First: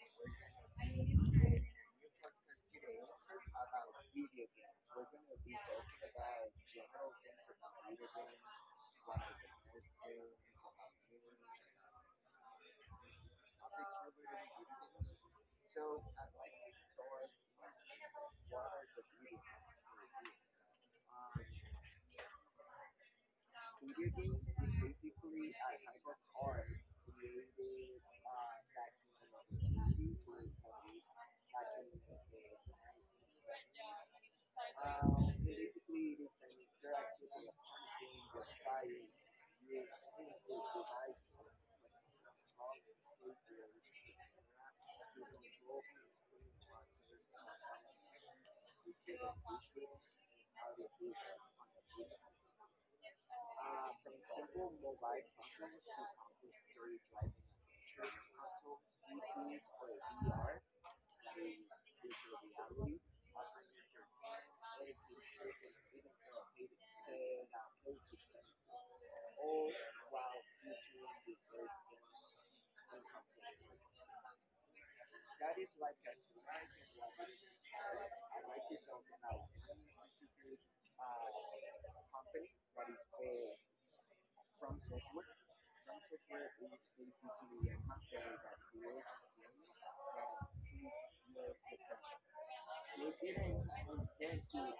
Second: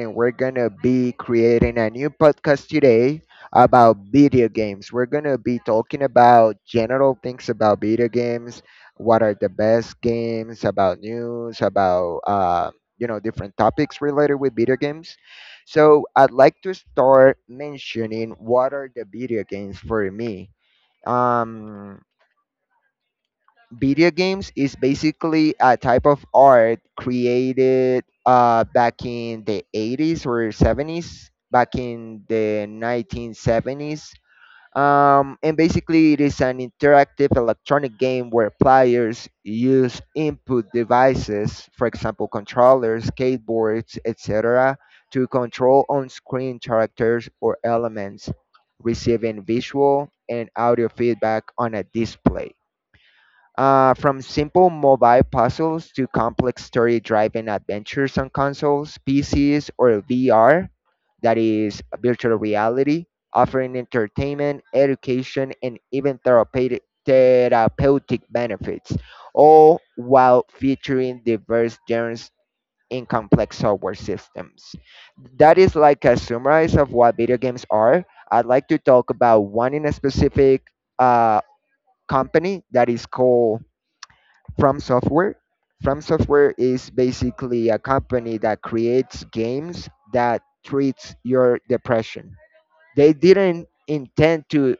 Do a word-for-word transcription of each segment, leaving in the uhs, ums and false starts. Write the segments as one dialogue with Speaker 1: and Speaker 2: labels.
Speaker 1: and we're gonna be creating a new podcast today about video games. We're gonna be talking about general things about video games, what are the best games, about news, about uh, you know different topics related with video games. So I'd like to start mentioning what are the video games for me. Um, Video games is basically a type of art created uh, back in the eighties or seventies, back in the nineteen seventies. Um, and basically, it is an interactive electronic game where players use input devices, for example, controllers, skateboards, et cetera, to control on screen characters or elements, receiving visual and audio feedback on a display. Uh, from simple mobile puzzles to complex story driven adventures on consoles, P Cs, or V R, that is virtual reality, offering entertainment, education, and even therapeutic, therapeutic benefits, all while featuring diverse genres in complex software systems. That is like a summary of what video games are. I'd like to talk about one in a specific uh, company that is called from Software. From Software is basically a company that creates games that treats your depression. They didn't intend to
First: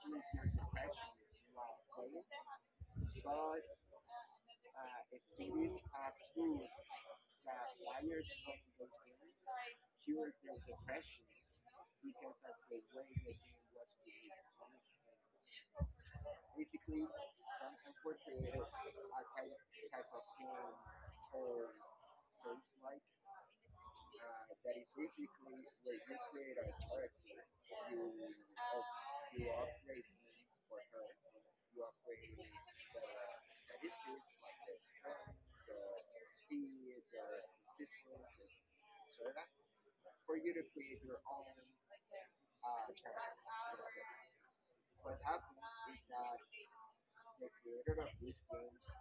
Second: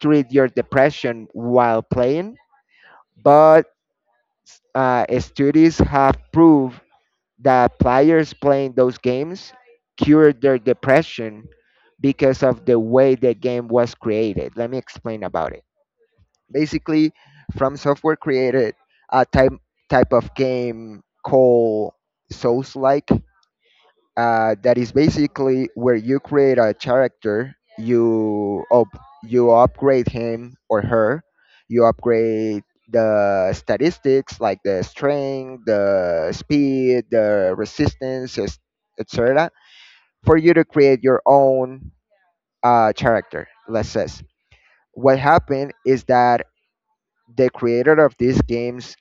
Speaker 1: treat your depression while playing, but uh, studies have proved that players playing those games cured their depression because of the way the game was created. Let me explain about it. Basically, From Software created a type type of game called Souls-like. Uh, that is basically where you create a character, you up, you upgrade him or her, you upgrade the statistics like the strength, the speed, the resistance, et cetera. For you to create your own uh, character, let's say. What happened is that the creator of these games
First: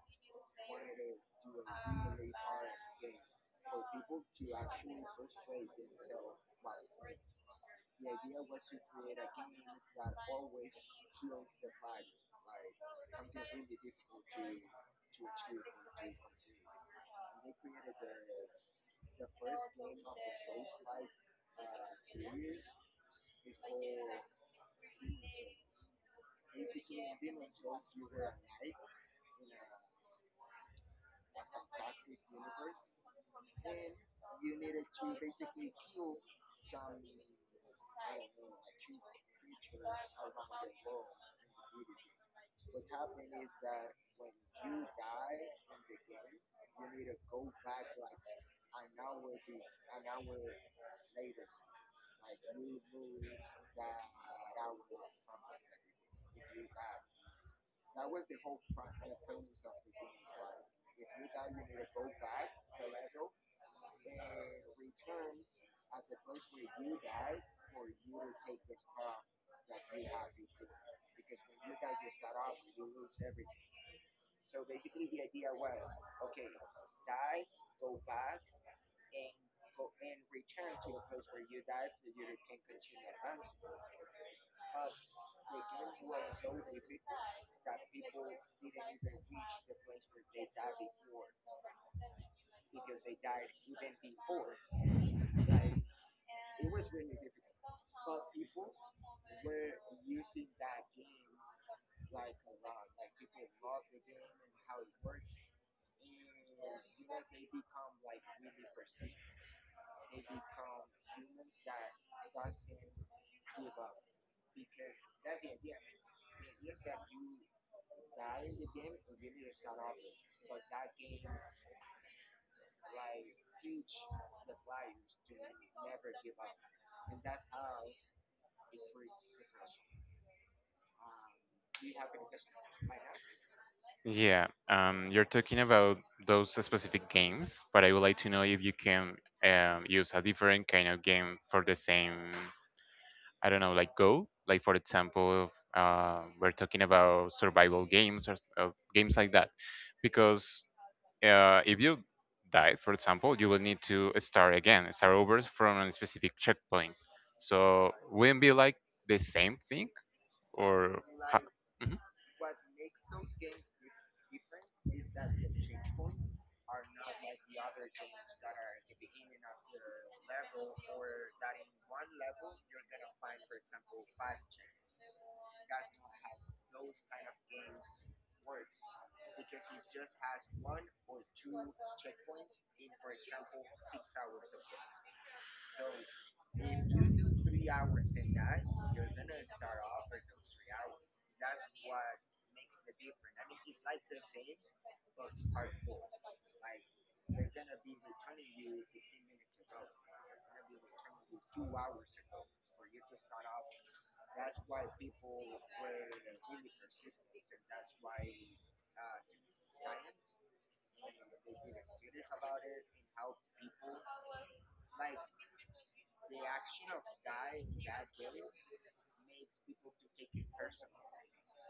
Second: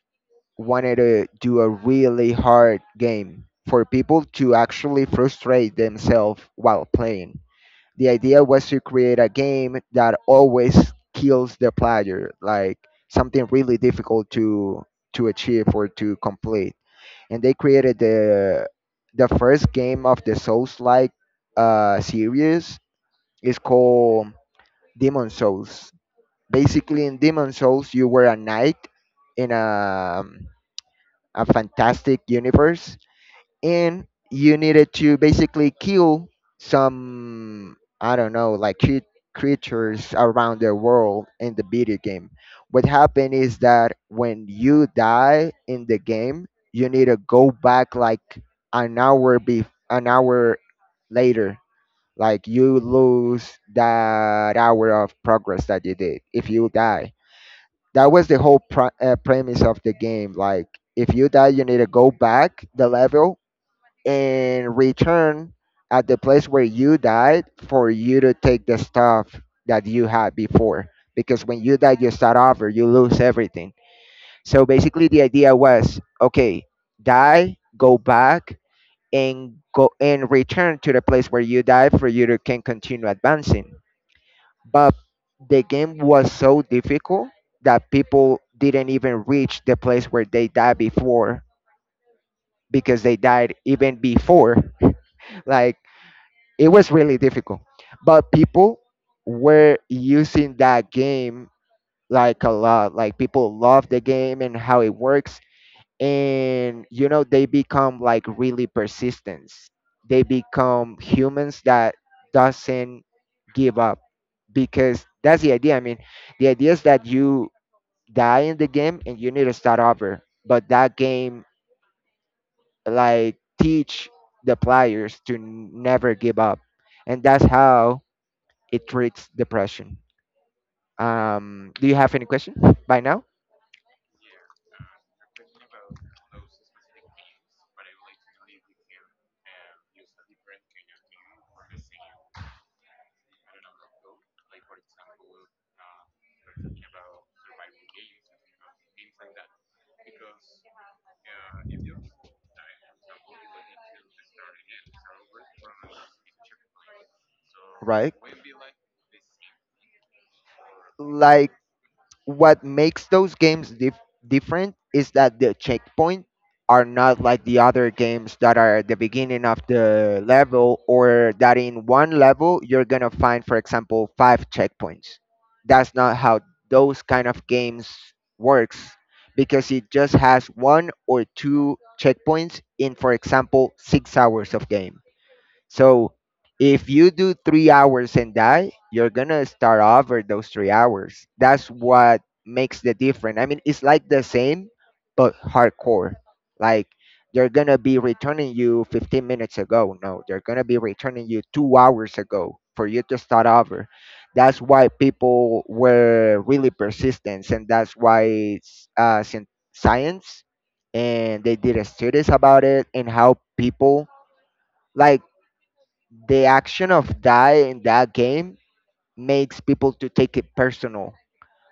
Speaker 1: wanted to do a really hard game for people to actually frustrate themselves while playing. The idea was to create a game that always kills the player, like something really difficult to to achieve or to complete. And they created the the first game of the Souls-like uh, series is called Demon Souls. Basically, in Demon Souls, you were a knight in a a fantastic universe, and you needed to basically kill some, I don't know, like cre- creatures around the world in the video game. What happened is that when you die in the game, you need to go back like an hour be an hour later. Like you lose that hour of progress that you did if you die. That was the whole pr- uh, premise of the game. Like, if you die, you need to go back the level and return at the place where you died for you to take the stuff that you had before. Because when you die, you start over, you lose everything. So basically, the idea was okay, die, go back, and go and return to the place where you died for you to can continue advancing, but the game was so difficult that people didn't even reach the place where they died before because they died even before. Like, it was really difficult. But people were using that game like a lot. Like, people love the game and how it works, and you know they become like really persistent. They become humans that doesn't give up because that's the idea. I mean, the idea is that you die in the game and you need to start over, but that game like teach the players to n- never give up, and that's how it treats depression. Um do you have any question by now?
Speaker 2: Yeah, um, you're talking about those specific games, but I would like to know if you can um, use a different kind of game for the same, I don't know, like Go. Like for example, uh, we're talking about survival games or s- uh, games like that. Because uh, if you die, for example, you will need to start again, start over from a specific checkpoint. So wouldn't be like the same thing, or?
Speaker 1: Right. What makes those games dif- different is that the checkpoint are not like the other games that are at the beginning of the level, or that in one level you're going to find for example five checkpoints. That's not how those kind of games works, because it just has one or two checkpoints in for example six hours of game. So if you do three hours and die, you're gonna start over those three hours. That's what makes the difference. I mean, it's like the same, but hardcore. Like, they're gonna be returning you fifteen minutes ago. No, they're gonna be returning you two hours ago for you to start over. That's why people were really persistent, and that's why uh, scien- science, and they did studies about it and how people, like, the action of die in that game makes people to take it personal.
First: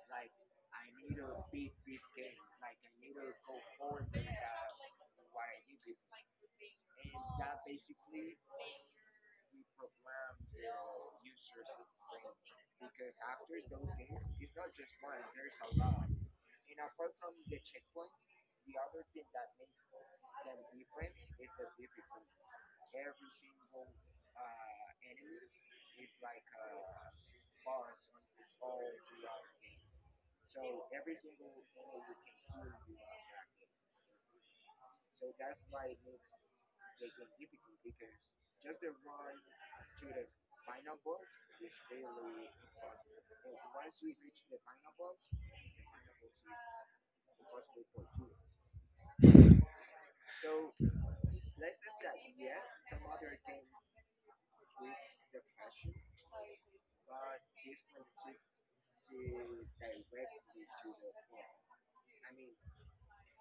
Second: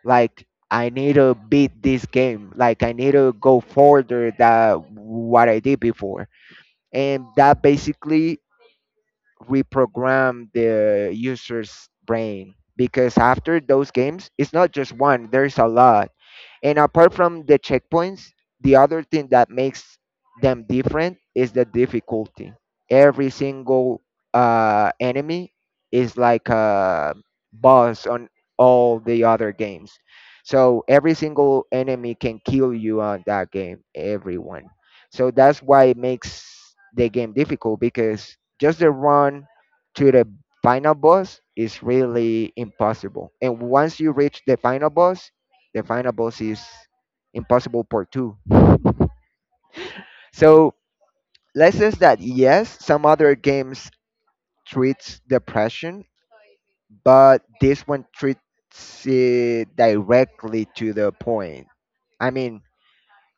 Speaker 1: Like, I need to beat this game. Like, I need to go further than what I did before. And that basically reprogram the user's brain, because after those games it's not just one, there's a lot. And apart from the checkpoints, the other thing that makes them different is the difficulty. Every single uh, enemy is like a boss on all the other games, so every single enemy can kill you on that game, everyone. So that's why it makes the game difficult, because just the run to the final boss is really impossible. And once you reach the final boss, the final boss is impossible part two. So let's say that yes, some other games treats depression, but this one treats it directly to the point. I mean,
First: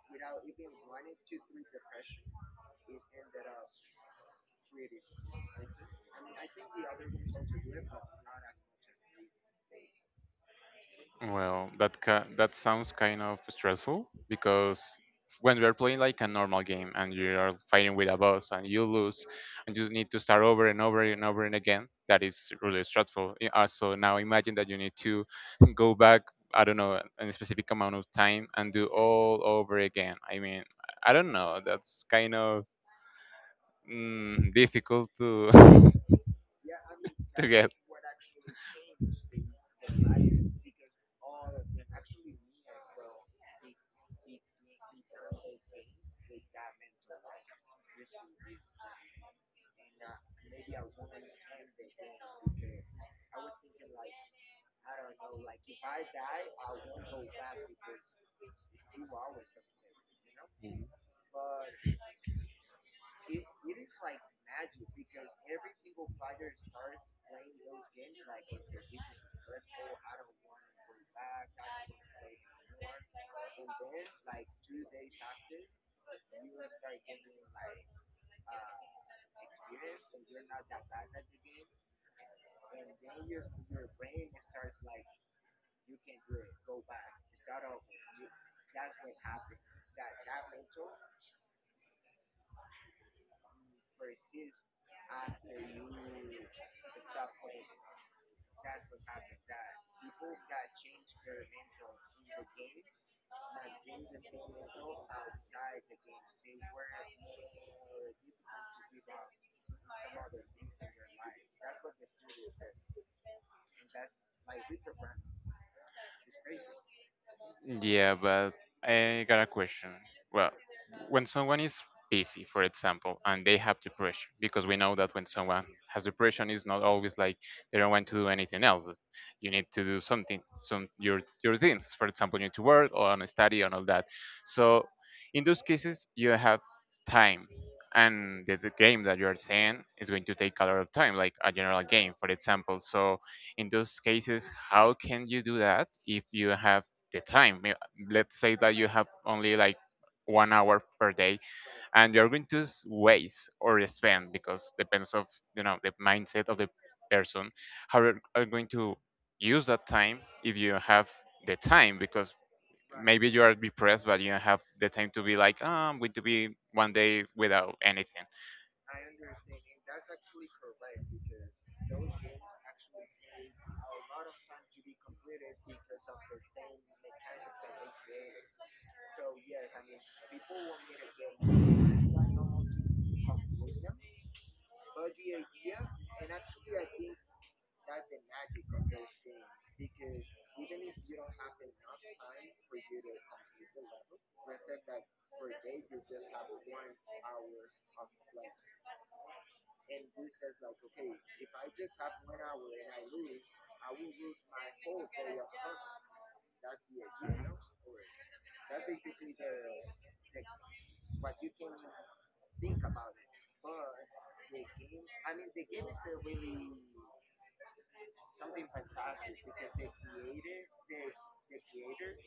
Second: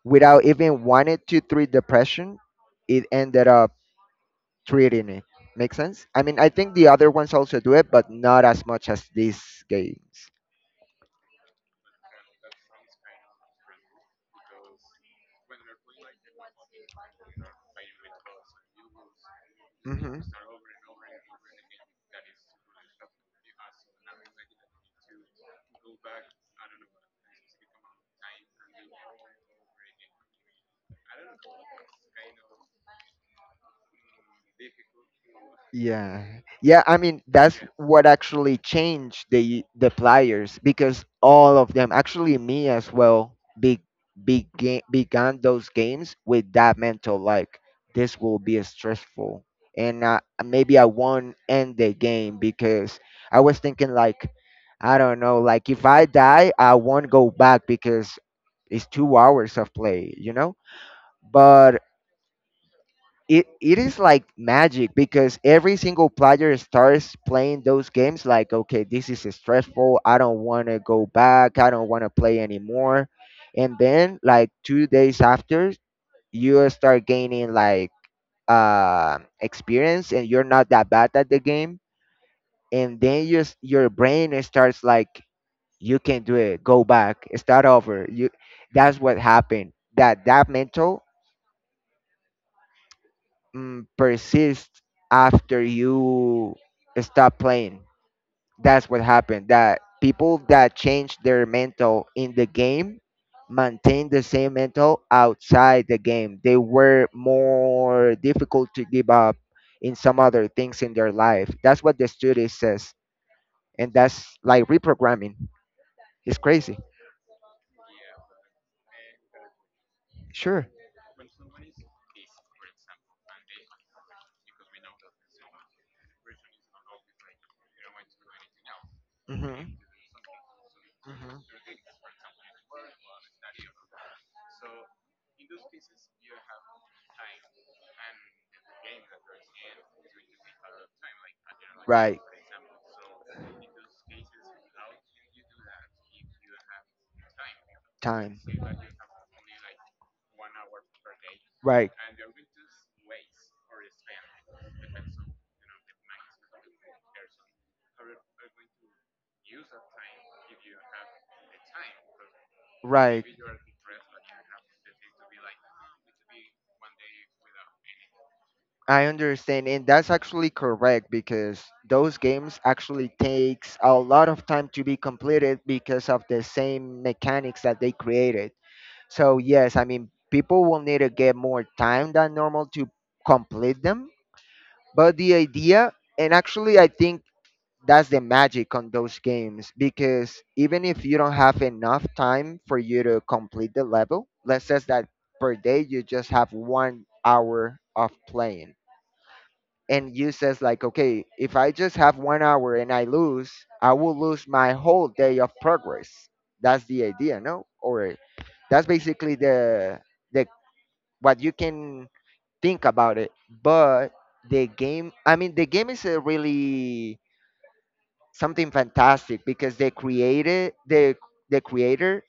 Speaker 1: without even wanting to treat depression, it ended up treating it. Make sense? I mean, I think the other ones also do it, but not as much as these games.
Speaker 2: Well, that ca- that sounds kind of stressful because when you're playing like a normal game and you are fighting with a boss and you lose and you need to start over and over and over and again, that is really stressful. I- uh, So now imagine that you need to go back, I don't know, a specific amount of time and do all over again. I mean, I don't know. That's kind of mm, difficult to
Speaker 1: Yeah. Yeah, I mean
Speaker 2: to
Speaker 1: that's
Speaker 2: get.
Speaker 1: what actually changed the the players, because all of them, actually me as well, be, began began those games with that mental like, this will be stressful, and uh, maybe I won't end the game, because I was thinking like, I don't know, like if I die, I won't go back because it's two hours of play, you know? But it it is like magic, because every single player starts playing those games like, okay, this is stressful, I don't want to go back, I don't want to play anymore. And then like two days after, you start gaining like uh experience, and you're not that bad at the game. And then your s- your brain starts like, you can do it, go back, start over. You, that's what happened. That that mental mm, persist after you stop playing. That's what happened. That people that change their mental in the game maintain the same mental outside the game. They were more difficult to give up in some other things in their life. That's what the study says, and that's like reprogramming. It's crazy.
Speaker 2: Yeah, but I got a question. Well,
Speaker 1: Sure.
Speaker 2: when someone is busy, for example, and they have depression, because we know that when someone has depression, it's not always like they don't want to do anything else. You need
Speaker 1: Hmm.
Speaker 2: to do something, some your your things. For example, you need to work or on a study and all that. So in those cases, you have time, and the, the game that you are saying is going to take a lot of time, like a general game,
Speaker 1: Right.
Speaker 2: for example. So in those cases, how can you do that if you have the time? May-
Speaker 1: Time.
Speaker 2: Let's say that you have only like one hour per day
Speaker 1: Right.
Speaker 2: and you're going to s- waste or spend because depends of you know the mindset of the person how you're are going to use that time if you have the time because
Speaker 1: Right.
Speaker 2: maybe you are depressed but you don't have the time to be like oh, I'm going to be one day without anything.
Speaker 1: I understand, and that's actually correct, because those games actually takes a lot of time to be completed because of the same mechanics that they created. So yes, I mean people will need to get more time than normal to complete them. But the idea, and actually I think that's the magic on those games, because even if you don't have enough time for you to complete the level, let's say that per day you just have one hour of playing, and you says like, okay, if I just have one hour and I lose, I will lose my whole day of progress. That's the idea, no? Or that's basically the the what you can think about it. But the game, I mean the game is a really something fantastic, because they created the the creator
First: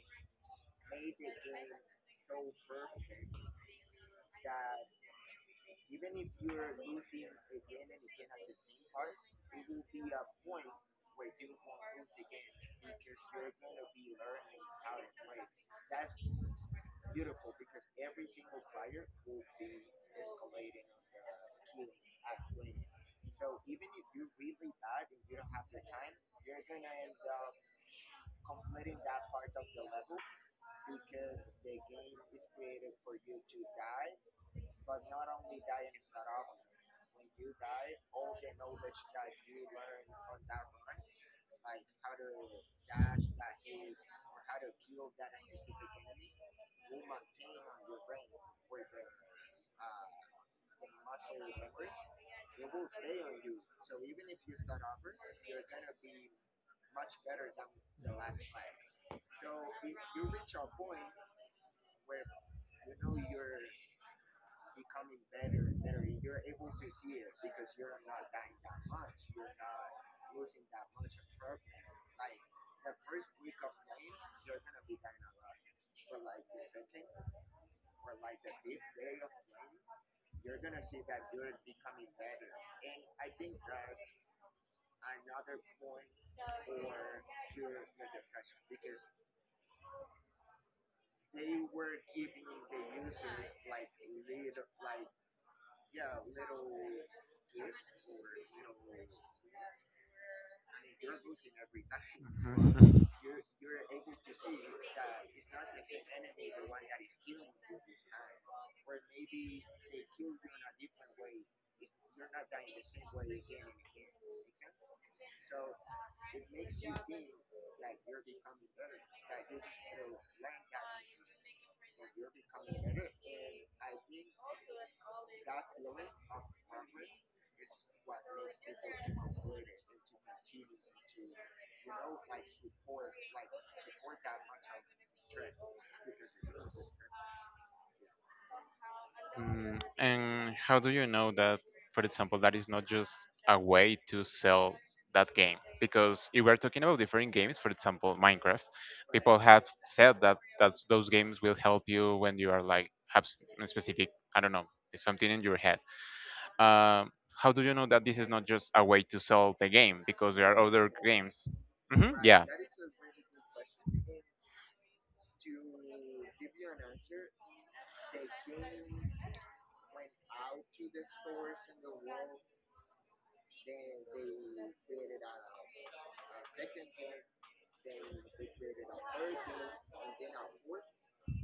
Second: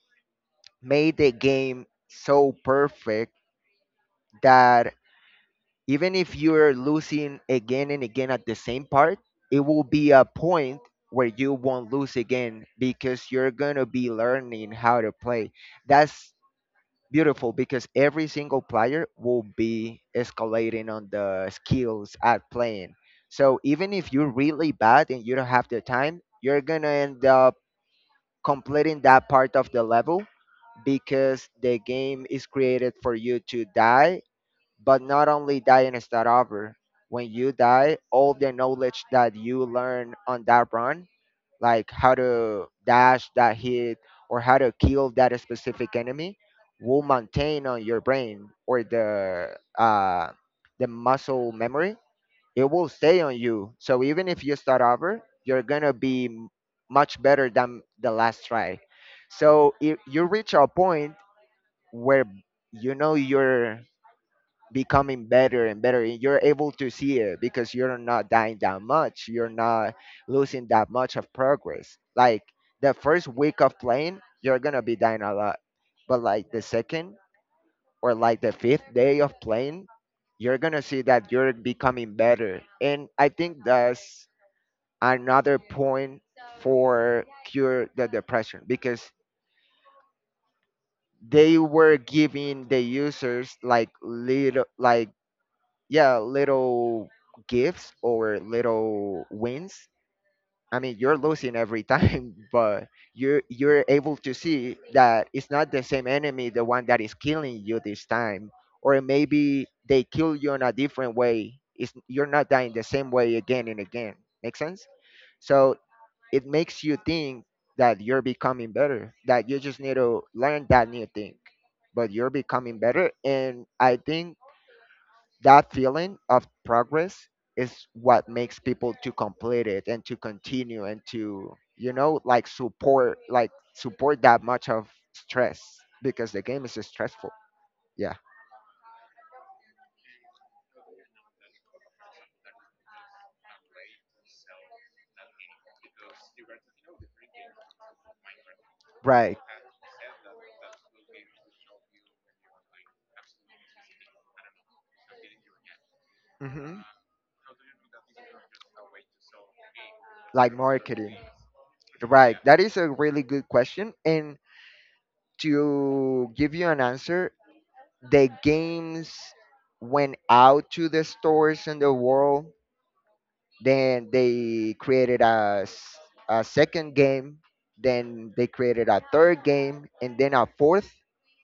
Speaker 1: made the game so perfect, that even if you're losing again and again at the same part, it will be a point where you won't lose again because you're going to be learning how to play. That's beautiful, because every single player will be escalating on the skills at playing. So even if you're really bad and you don't have the time, you're going to end up completing that part of the level, because the game is created for you to die, but not only, dying is not over. When you die, all the knowledge that you learn on that run, like how to dash that hit or how to kill that specific enemy, will maintain on your brain or the uh, the muscle memory. It will stay on you. So even if you start over, you're gonna be m- much better than the last try. So if you reach a point where, you know, you're becoming better and better, and you're able to see it, because you're not dying that much, you're not losing that much of progress. Like, the first week of playing you're gonna be dying a lot, but like the second or like the fifth day of playing, you're gonna see that you're becoming better. And I think that's another point for cure the depression, because they were giving the users like little, like, yeah, little gifts or little wins. I mean, you're losing every time, but you're you're able to see that it's not the same enemy, the one that is killing you this time, or maybe they kill you in a different way. It's, you're not dying the same way again and again. Make sense? So it makes you think that you're becoming better, that you just need to learn that new thing, but you're becoming better. And I think that feeling of progress is what makes people to complete it and to continue and to you know like support like support that much of stress because the game is stressful. Yeah.
Speaker 2: Mm, and how do you know that, for example, that is not just a way to sell that game? Because if we're talking about different games, for example, Minecraft,
Speaker 1: Right.
Speaker 2: people have said that that's, those games will help you when you are like have s- a specific, I don't know, something in your head.
Speaker 1: Hmm.
Speaker 2: Um, how do you know that this is not just a way to sell the game? Because there
Speaker 1: Like
Speaker 2: are other
Speaker 1: marketing.
Speaker 2: games. Hmm,
Speaker 1: Right,
Speaker 2: yeah.
Speaker 1: that is a really good question, and to give you an answer, the games went out to the stores in the world. Then they created a, s- a second game. Then they created a third game, and then a fourth.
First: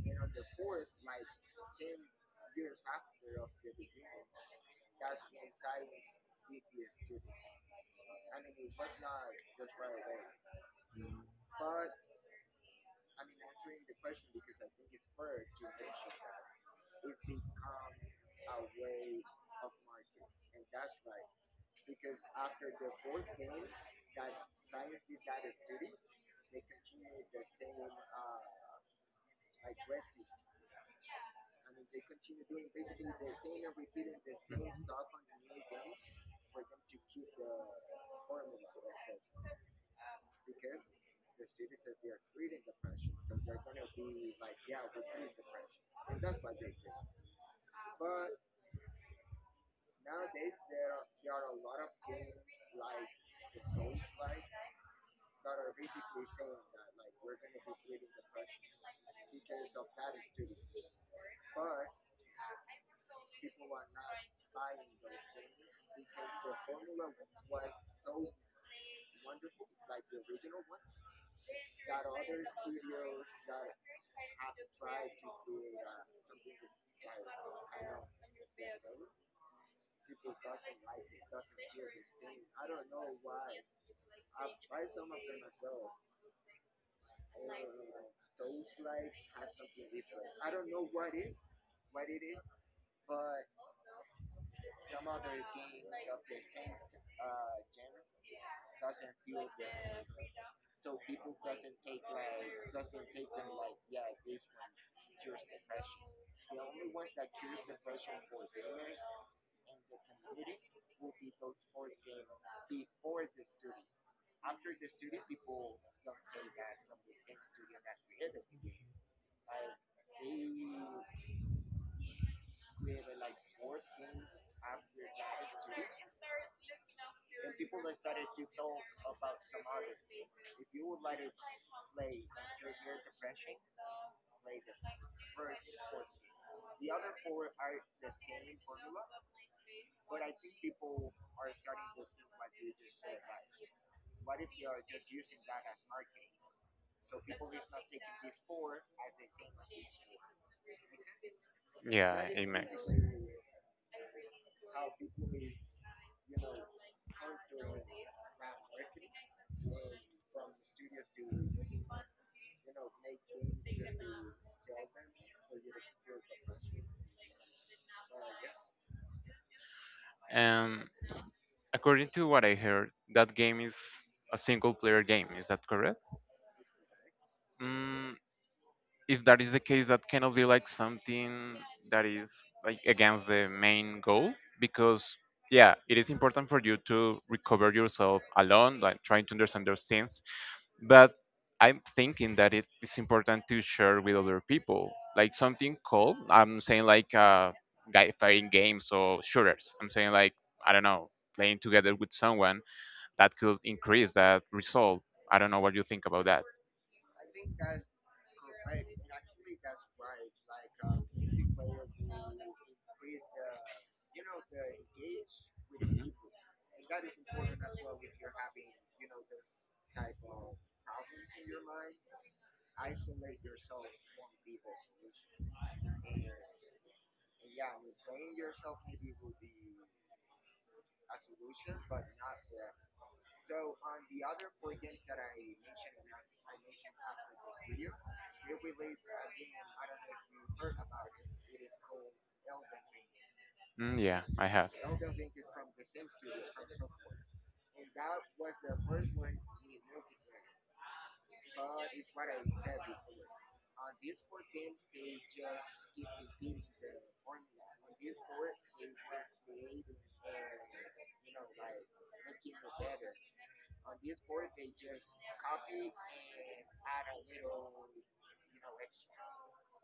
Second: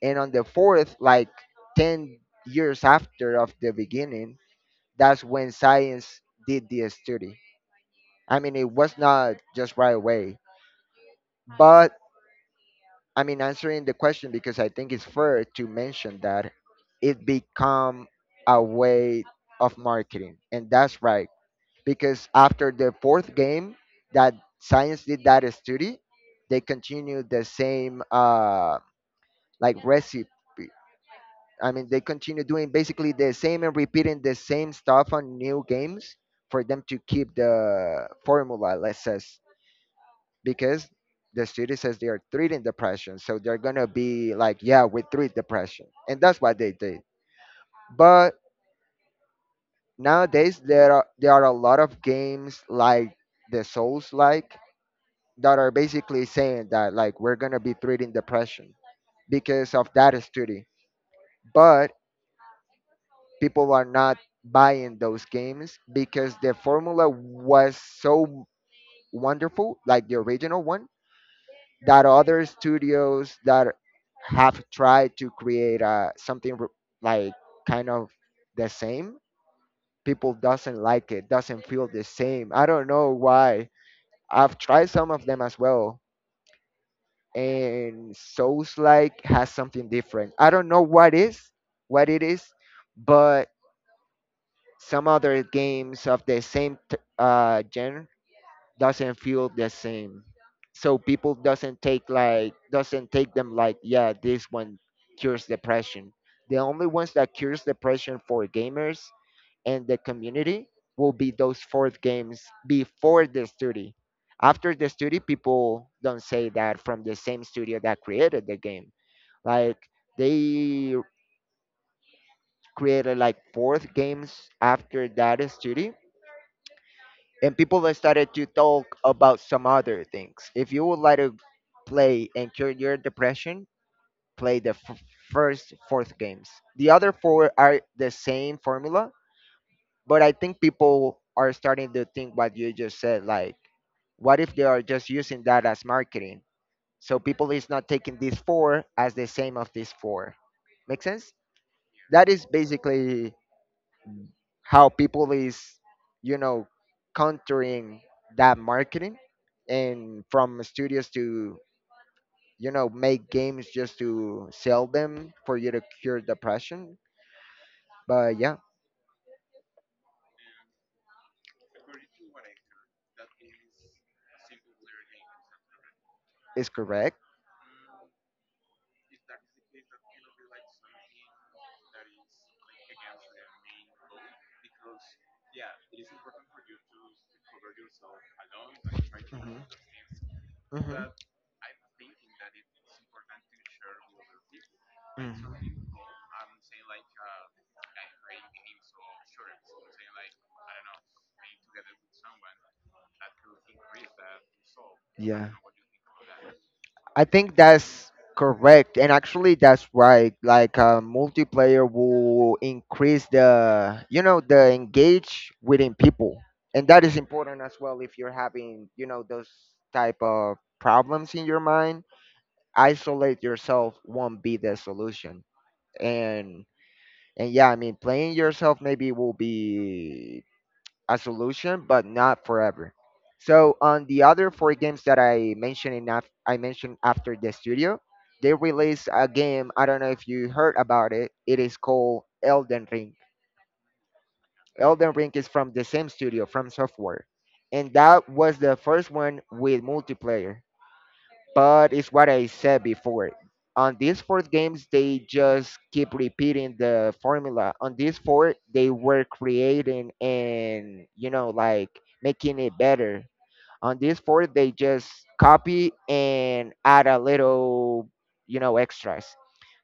Speaker 1: And on the fourth, like ten years after of the beginning, that's when science did the study. I mean, it was not just right away, but I mean, answering the question, because I think it's fair to mention that it become a way of marketing, and that's right. Because after the fourth game that science did that study, they continued the same uh, like recipe. I mean, they continue doing basically the same and repeating the same stuff on new games for them to keep the formula, let's say, because the study says they are treating depression, so they're gonna be like, yeah, we treat depression, and that's what they did. But nowadays there are there are a lot of games like the Souls like that are basically saying that like we're gonna be treating depression because of that study, but people are not buying those games because the formula was so wonderful, like the original one, that other studios that have tried to create uh, something r- like kind of the same, people doesn't like it, doesn't feel the same. I don't know why. I've tried some of them as well, and Souls like has something different. I don't know what is what it is. But some other games of the same t- uh genre doesn't feel the same. So people doesn't take like doesn't take them like, yeah, this one cures depression. The only ones that cures depression for gamers and the community will be those fourth games before the studio. After the studio, people don't say that from the same studio that created the game. Like they created like fourth games after that studio, and people have started to talk about some other things. If you would like to play and cure your depression, play the f- first fourth games. The other four are the same formula. But I think people are starting to think what you just said, like, what if they are just using that as marketing? So people is not taking these four as the same of these four. Make sense?
Speaker 2: Yeah,
Speaker 1: That is
Speaker 2: it makes.
Speaker 1: basically how people is, you know, countering that marketing and from studios to, you know, make games just to sell them for you to cure depression. But yeah,
Speaker 2: Um, According to what I heard, that game is a single player game. Is that correct?
Speaker 1: it's correct.
Speaker 2: Mm, if that is the case, that cannot be like something that is like against the main goal because yeah, it is important for you to recover
Speaker 1: Cover.
Speaker 2: yourself alone, like trying to understand those things.
Speaker 1: Hmm.
Speaker 2: But I'm thinking that it is important to share with other people,
Speaker 1: When.
Speaker 2: like
Speaker 1: Hmm.
Speaker 2: something called I'm saying like uh, guy playing games or shooters. I'm saying like I don't know, playing together with someone that could increase that result. I
Speaker 1: Yeah,
Speaker 2: don't know what you think about that.
Speaker 1: I think that's correct, and actually that's right. Like uh, multiplayer will increase the, you know, the engage within
Speaker 2: Mhm.
Speaker 1: people, and that is important as well. If you're having, you know, those type of problems in your mind, isolate yourself won't be the solution, and And yeah, I mean, playing yourself maybe will be a solution, but not forever. So on the other four games that I mentioned enough, I mentioned after the studio, they released a game. I don't know if you heard about it. It is called Elden Ring.
Speaker 2: Mm, yeah, I have. Mm.
Speaker 1: Elden Ring is from the same studio, from Software, and that was the first one with multiplayer. But it's what I said before. On these four games, they just keep repeating the formula. On these four, they were creating and, you know, like making it better. On these four, they just copy and add a little, you know, extras.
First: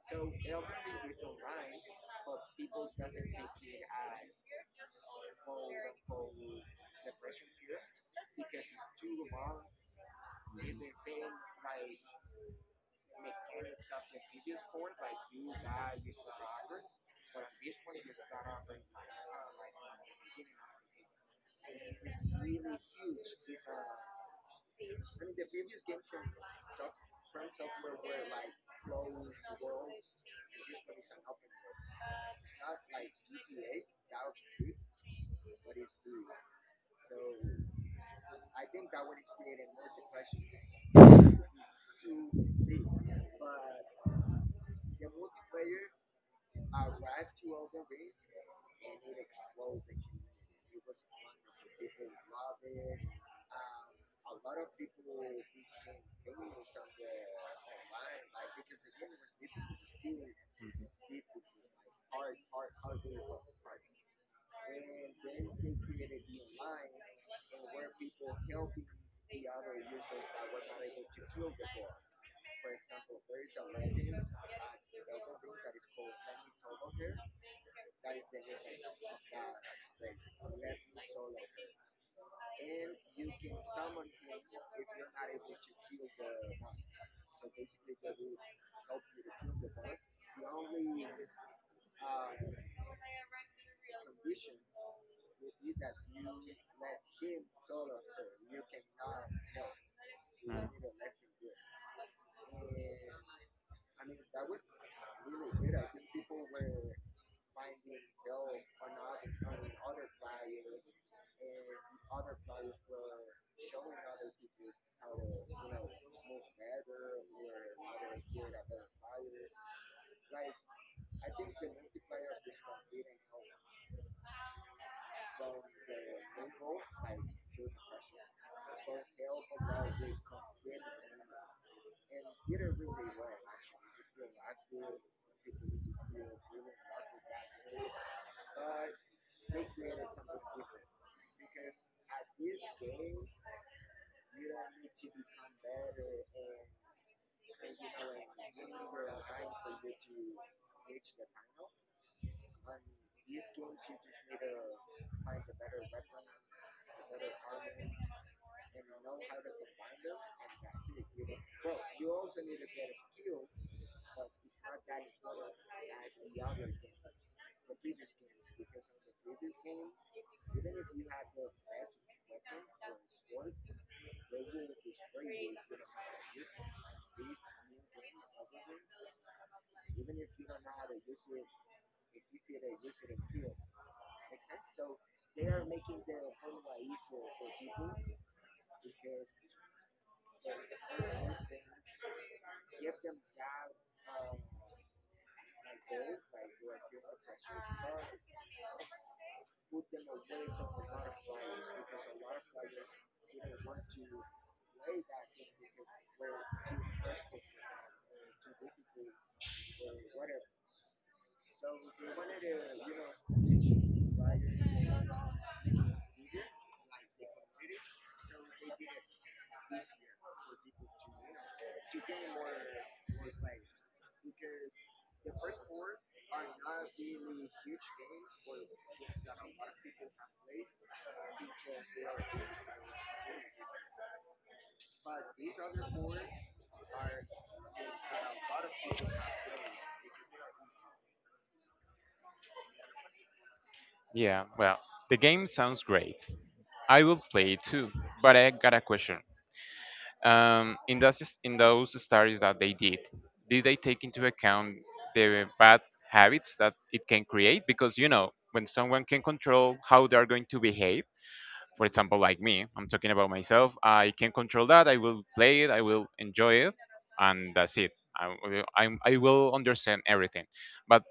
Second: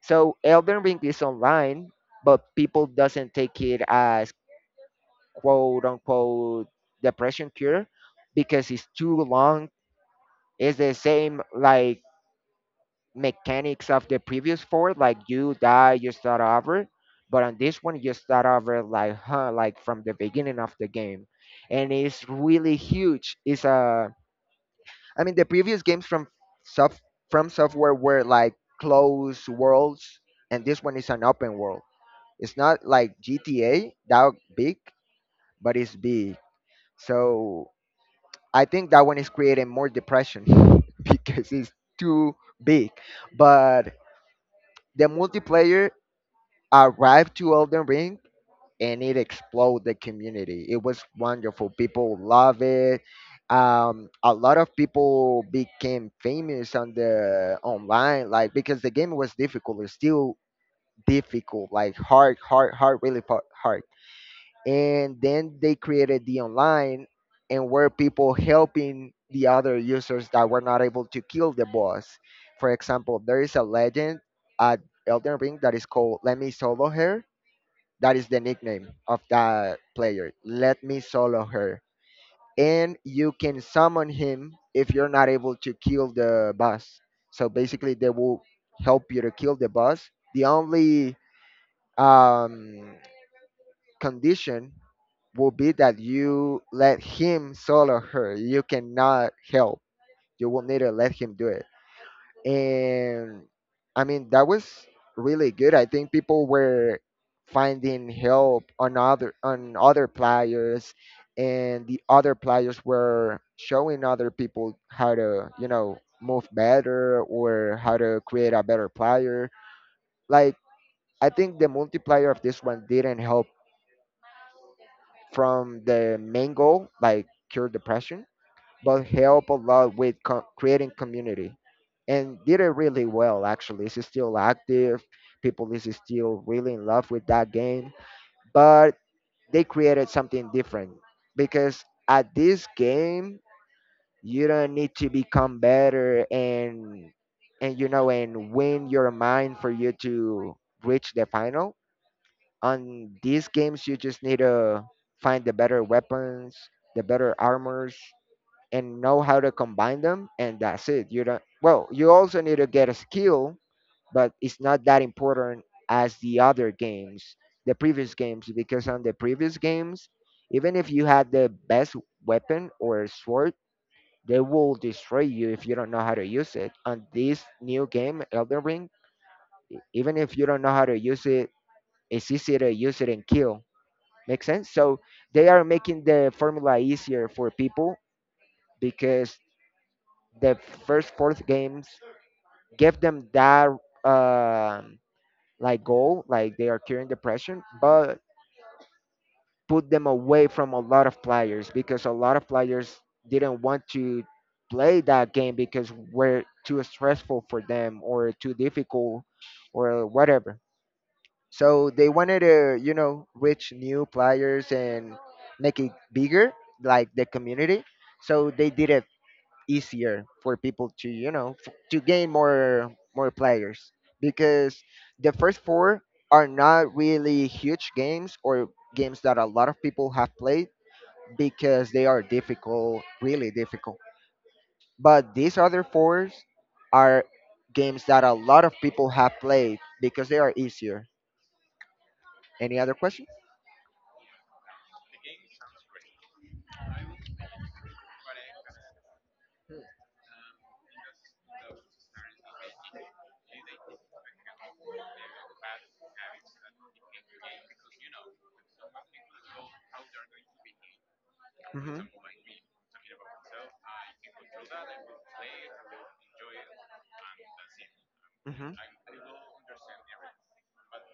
Speaker 1: So Elden Ring is online, but people doesn't take it as quote unquote depression cure because it's too long. It's the same like mechanics of the previous four. Like you die, you start over. But on this one, you start over like huh, like from the beginning of the game, and it's really huge. It's a, I mean, the previous games from soft from software were like closed worlds, and this one is an open world. It's not like G T A that big, but it's big. So I think that one is creating more depression because it's too big. But the multiplayer arrived to Elden Ring, and it exploded the community. It was wonderful. People love it. Um, a lot of people became famous on the online, like because the game was difficult. It's still difficult, like hard, hard, hard, really fa- hard. And then they created the online, and were people helping the other users that were not able to kill the boss. For example, there is a legend at Elden Ring that is called "Let Me Solo Her." That is the nickname of that player. Let me solo her. And you can summon him if you're not able to kill the boss. So basically, they will help you to kill the boss. The only um, condition will be that you let him solo her. You cannot help. You will need to let him do it, and I mean that was really good. I think people were finding help on other on other players, and the other players were showing other people how to, you know, move better or how to create a better player. Like I think the multiplayer of this one didn't help from the main goal, like cure depression, but help a lot with co- creating community, and did it really well. Actually, it's still active. People is still really in love with that game. But they created something different because at this game you don't need to become better, and and you know, and win your mind for you to reach the final. On these games, you just need to find the better weapons, the better armors, and know how to combine them, and that's it. You don't, well, you also need to get a skill, but it's not that important as the other games, the previous games, because on the previous games, even if you had the best weapon or sword, they will destroy you if you don't know how to use it. On this new game, Elden Ring, e- even if you don't know how to use it, it's easy to use it and kill. Make sense? So they are making the formula easier for people because the first four games give them that um like goal, like they are curing depression, but put them away from a lot of players, because a lot of players didn't want to play that game because we're too stressful for them or too difficult or whatever. So they wanted to, you know, reach new players and make it bigger, like the community. So they did a easier for people to, you know, f- to gain more more players, because the first four are not really huge games, or games that a lot of people have played, because they are difficult, really difficult. But these other fours are games that a lot of people have played because they are easier. Any other question?
Speaker 2: Yeah, well, the game sounds great. I will play it too, but I got a question. Um, in those in those studies that they did, did they take into account the bad habits that it can create? Because you know, when someone can control how they are going to behave, for
Speaker 1: Hmm.
Speaker 2: example, like me, I'm talking about myself. I can control that. I will play it. I will enjoy it, and that's it. I will,
Speaker 1: Hmm.
Speaker 2: I'm, I will understand everything. But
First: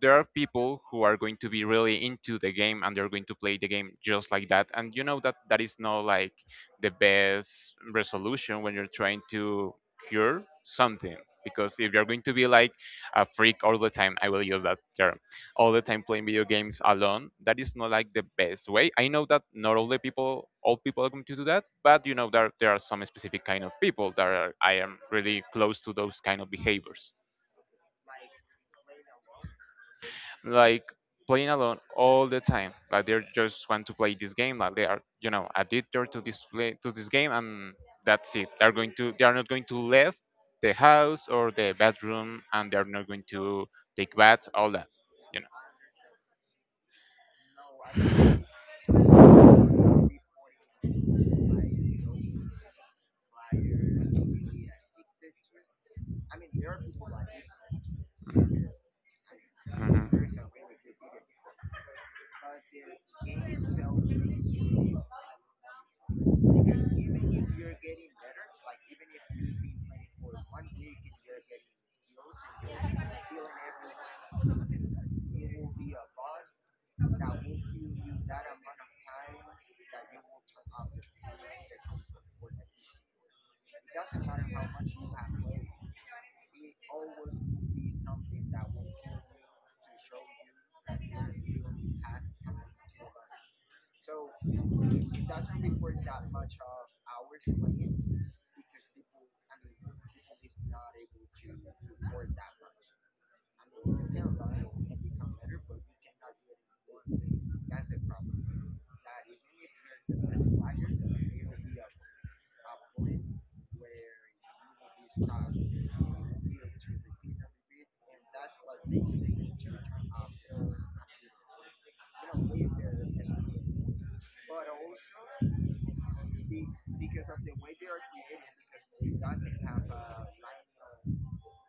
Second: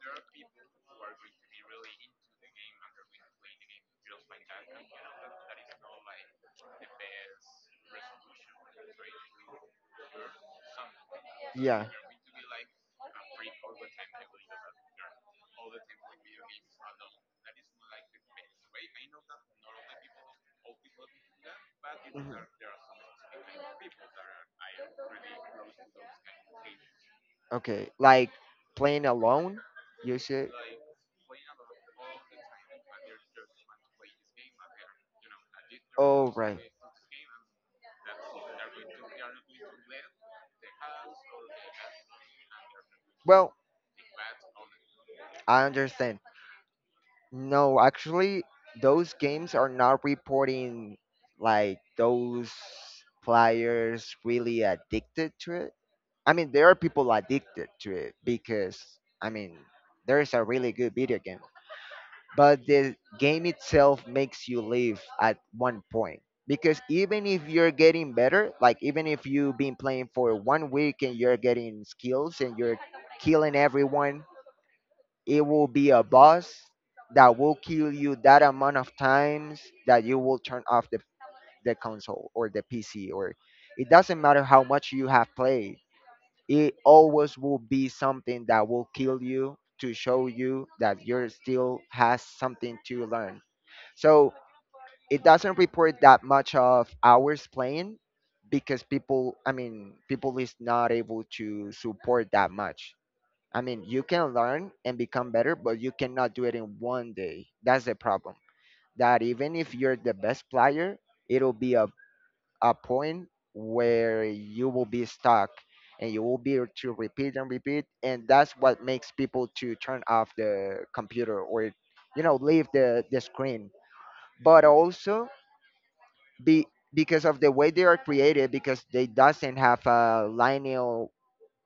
Speaker 2: there are people who are going to be really into the game and they're going to play the game just like that and you know that that is not like the best resolution when you're trying to cure something because
Speaker 1: Yeah.
Speaker 2: if you're going to be like a freak all the time. I will use that term all the time playing video games alone. That is not like the best way. I know that not all the people all people are going to do that, but you know there, there are some specific kind of people that are I am really close to those kind of behaviors.
Speaker 1: Okay, like playing alone, you should.
Speaker 2: Like playing alone all the time. Like they just want to play this game. Like they are, you know, addicted to
Speaker 1: Oh,
Speaker 2: this
Speaker 1: right.
Speaker 2: play to this game, and that's it. They're going to they are not going to leave the house or the bedroom, and they are not going
Speaker 1: Well,
Speaker 2: to take baths. All that, you
Speaker 1: I understand. No, actually, those games are not reporting like those players really addicted to it. I mean, there are people addicted to it
Speaker 2: know. Mhm.
Speaker 1: because I mean,
Speaker 2: Mhm.
Speaker 1: there is a really good video game, but the game itself makes you live at one point, because even if you're getting better, like even if you've been playing for one week and you're getting skills and you're killing everyone, it will be a boss that will kill you that amount of times that you will turn off the the console or the P C, or it doesn't matter how much you have played, it always will be something that will kill you to show you that you're still has something to learn. So it doesn't report that much of hours playing, because people, I mean, people is not able to support that much. I mean, you can learn and become better, but you cannot do it in one day. That's the problem, that even if you're the best player, it'll be a a point where you will be stuck, and you will be to repeat and repeat, and that's what makes people to turn off the computer or, you know, leave the, the screen. But also be because of the way they are created, because they doesn't have a linear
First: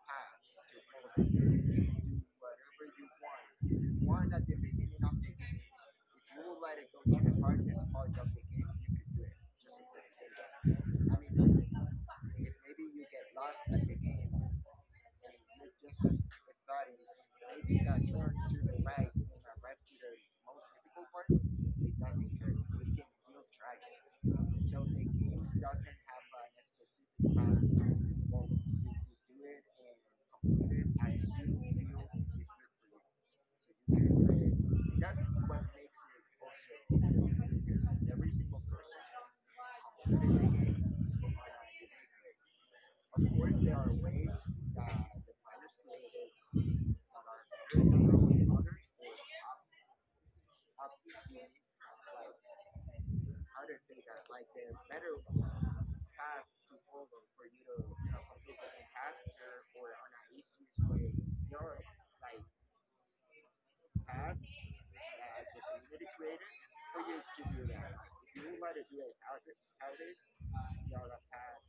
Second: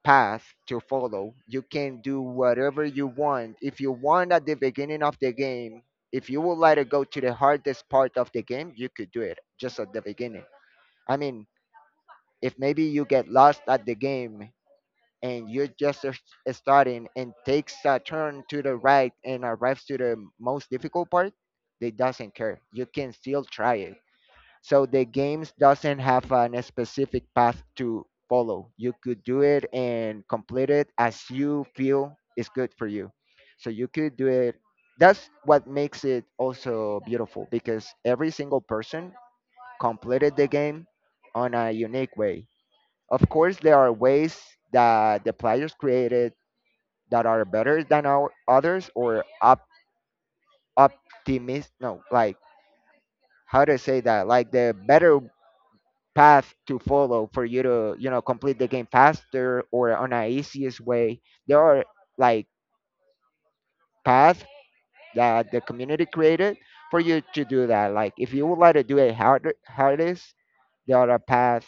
Speaker 1: path to follow. You can do whatever you want if you want at the beginning of the game. If you would like to go to the hardest part of the game, you could do it just at the beginning. I mean, if maybe you get lost at the game and you're just a- starting and takes a turn to the right and arrives to the most difficult part. They doesn't care, you can still try it. So the games doesn't have an specific path to follow. You could do it and complete it as you feel is good for you. So you could do it. That's what makes it also beautiful, because every single person completed the game on a unique way. Of course, there are ways that the players created that are better than our others, or op- optimist. No, like, how to say that? Like the better path to follow for you to you know complete the game faster or on a easiest way. There are, like, paths that the community created for you to do that. Like if you would like to do it harder, hardest, there are a path.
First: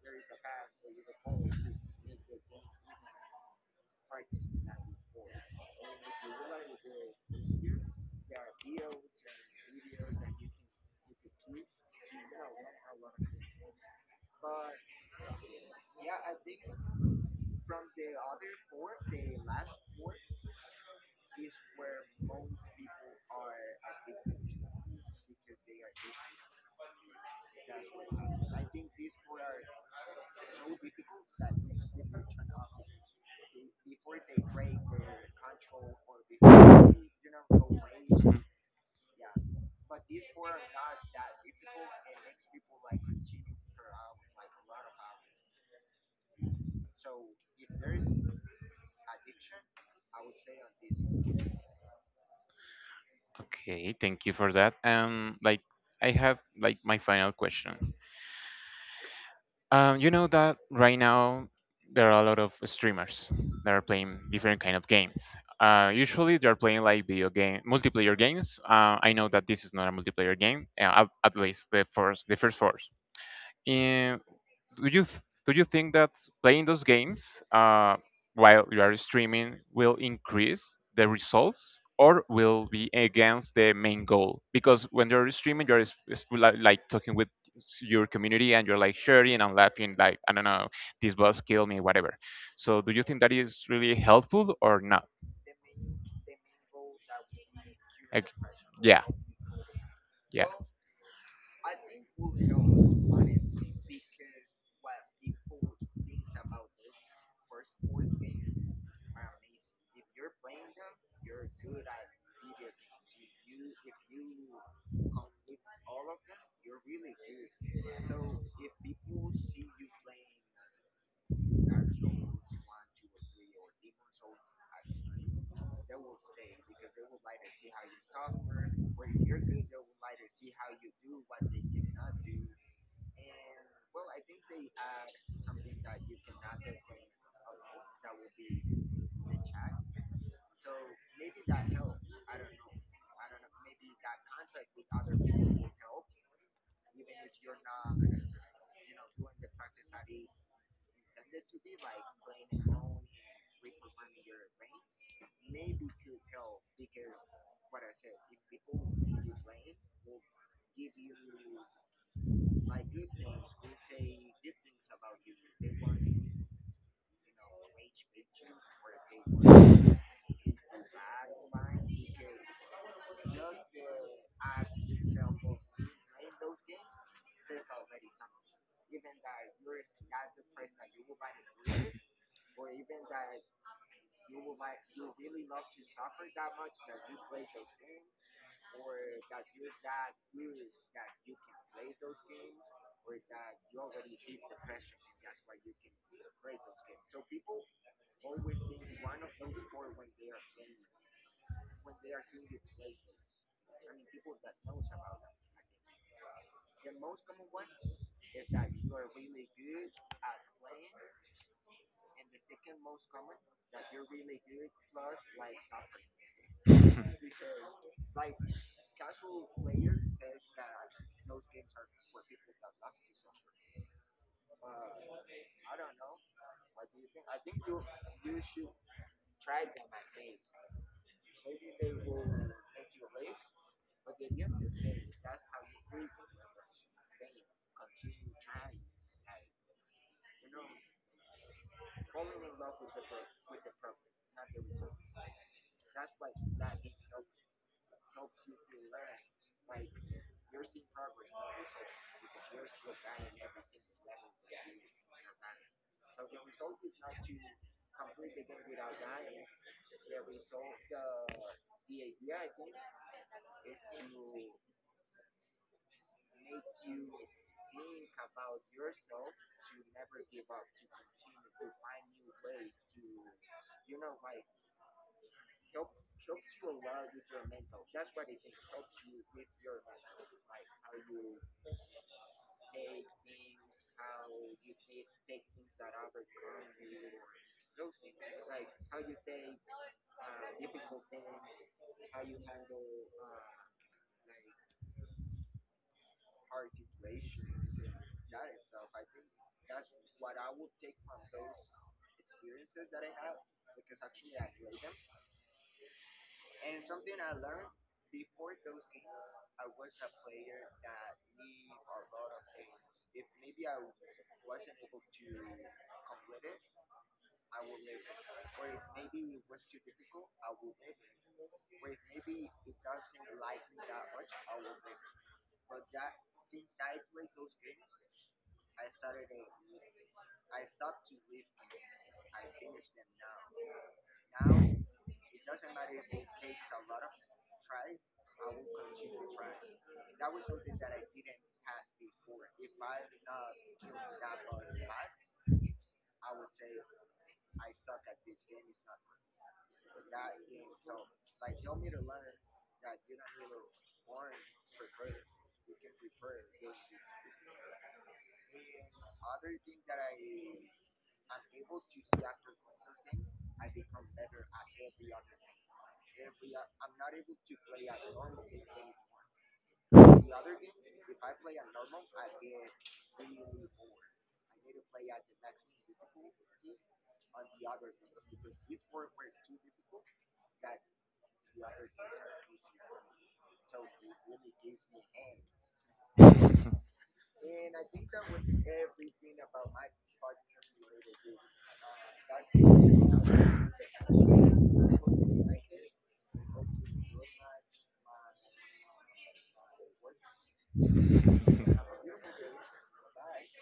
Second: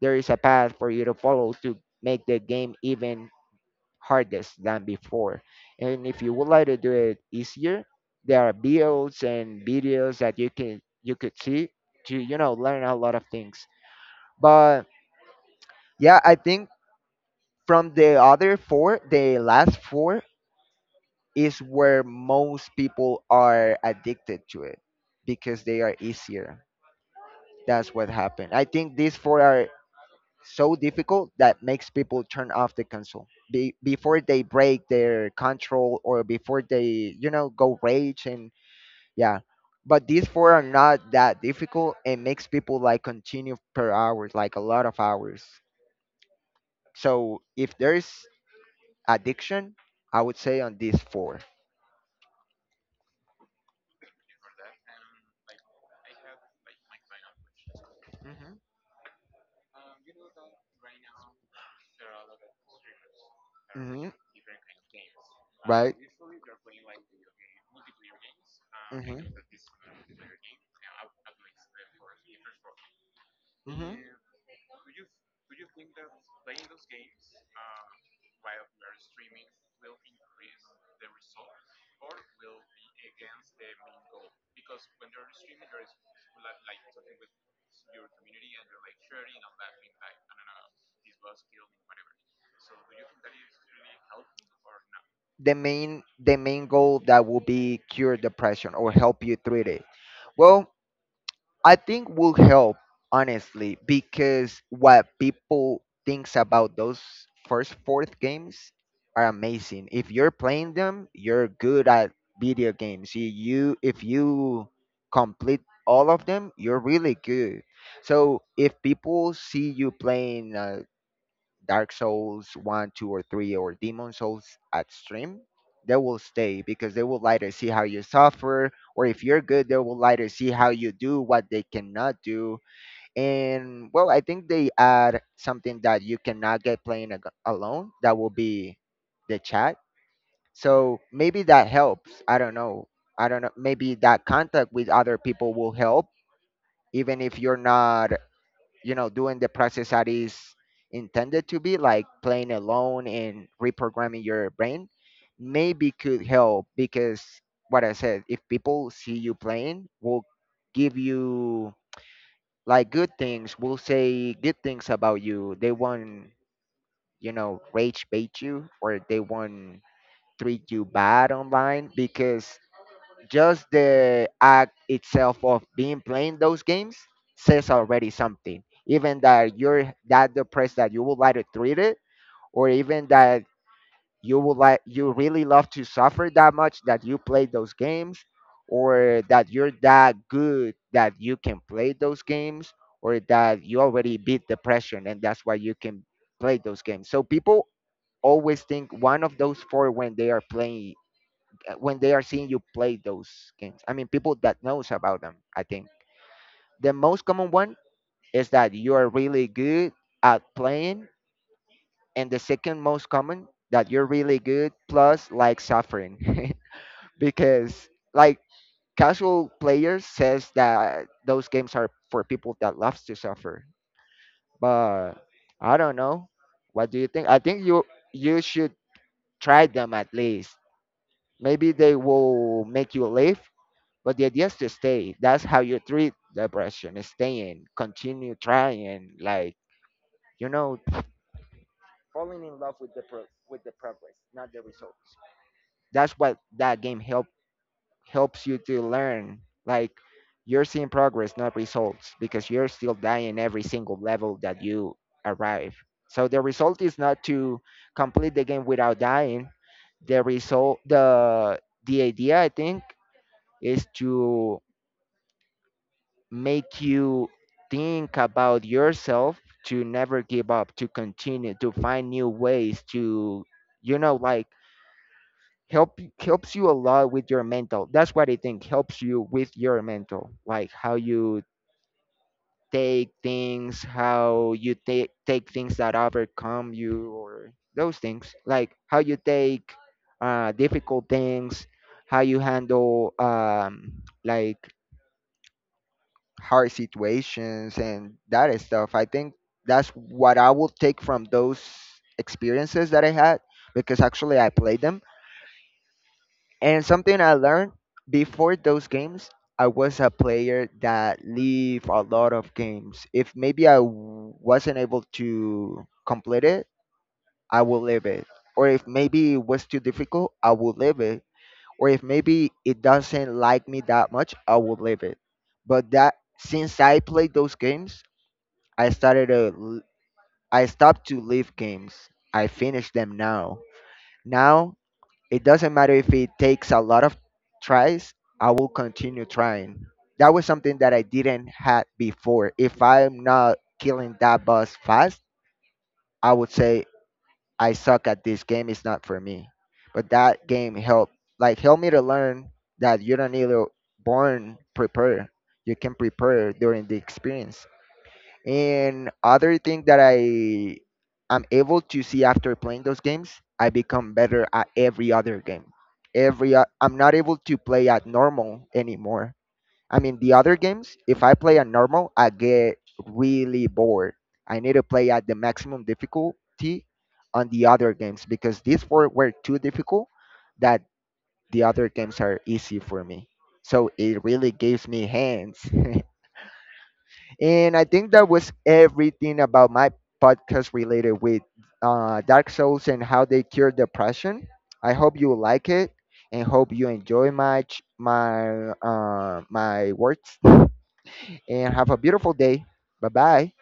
Speaker 1: There is a path for you to follow to make the game even hardest than before. And if you would like to do it easier, there are builds and videos that you can you could see to you know learn a lot of things. But yeah, I think from the other four, the last four is where most people are addicted to it, because they are easier. That's what happened. I think these four are so difficult that makes people turn off the console be- before they break their control, or before they you know go rage and yeah. But these four are not that difficult, and makes people like continue per hours, like a lot of hours. So if there's addiction, I would say on these four.
Speaker 2: Okay, thank you for that. Um, like I have like my final question.
Speaker 1: Hmm.
Speaker 2: Um, you know that right now there are a lot of streamers that are
Speaker 1: Hmm.
Speaker 2: playing different kind of games. Uh,
Speaker 1: Right.
Speaker 2: usually they are playing like video game multiplayer games. Uh, I
Speaker 1: Hmm.
Speaker 2: know that this is not a multiplayer game, uh, at, at least the first the first four.
Speaker 1: Hmm.
Speaker 2: do you th- do you think that playing those games uh, while you are streaming will increase the results or will be against the main goal? Because when you're streaming, you're s- s- li- like talking with s- your community and you're like sharing and laughing, like I don't know, this boss killed me, whatever. So do you think that is really helpful or not?
Speaker 1: The main the main goal, that will be cure
Speaker 2: Like,
Speaker 1: depression or
Speaker 2: yeah,
Speaker 1: help you treat it?
Speaker 2: yeah.
Speaker 1: Well, I think will help, honestly, because what people thinks about those first fourth games are amazing. If you're playing them, you're good at video games. you, you If you complete all of them, you're really good. So if people see you playing uh, Dark Souls one, two, or three, or Demon Souls at stream, they will stay, because they will later see how you suffer, or if you're good, they will later see how you do what they cannot do. And well, I think they add something that you cannot get playing ag- alone. That will be the chat. So maybe that helps. I don't know. I don't know. Maybe that contact with other people will help, even if you're not you know doing the process that is intended to be, like, playing alone and reprogramming your brain. Maybe could help, because what I said, if people see you playing, will give you, like, good things. Will say good things about you. They won't you know rage bait you, or they won't treat you bad online, because just the act itself of being playing those games says already something. Even that you're that depressed that you would like to treat it, or even that you would like you really love to suffer that much that you play those games, or that you're that good that you can play those games, or that you already beat depression and that's why you can play those games. So people always think one of those four when they are playing uh, when they are seeing you play those games. I mean, people that knows about them. I think the most common one is that you are really good at playing, and the second most common that you're really good plus like suffering, because, like, casual players says that those games are for people that loves to suffer. But I don't know. What do you think? I think you you should try them at least. Maybe they will make you live. But the idea is to stay. That's how you treat depression. Staying, continue trying, like, you know, falling in love with the pro- with the progress, not the results. That's what that game help helps you to learn. Like, you're seeing progress, not results, because you're still dying every single level that you arrive. So the result is not to complete the game without dying. The result, the the idea, I think, is to make you think about yourself, to never give up, to continue, to find new ways to you know like help helps you a lot with your mental. That's what I think helps you with your mental, like how you take things, how you take take things that overcome you, or those things. Like how you take uh difficult things, how you handle um like hard situations and that stuff. I think that's what I will take from those experiences that I had, because actually I played them. And something I learned, before those games, I was a player that leave a lot of games. If maybe I w- wasn't able to complete it, I will leave it. Or if maybe it was too difficult, I will leave it. Or if maybe it doesn't like me that much, I will leave it. But that since I played those games, I started to l- I stopped to leave games. I finish them now. Now it doesn't matter if it takes a lot of tries, I will continue trying. That was something that I didn't had before. If I'm not killing that boss fast, I would say I suck at this game, it's not for me. But that game helped like helped me to learn that you don't need to born prepare. You can prepare during the experience. And other thing that I am able to see after playing those games, I become better at every other game. Every o- I'm not able to play at normal anymore. I mean, the other games, if I play at normal, I get really bored. I need to play at the maximum difficulty on the other games, because these four were too difficult that the other games are easy for me. So it really gives me hands. And I think that was everything about my podcast related with uh, Dark Souls and how they cure depression. I hope you like it, and hope you enjoy my ch- my uh, my words and have a beautiful day. Bye bye.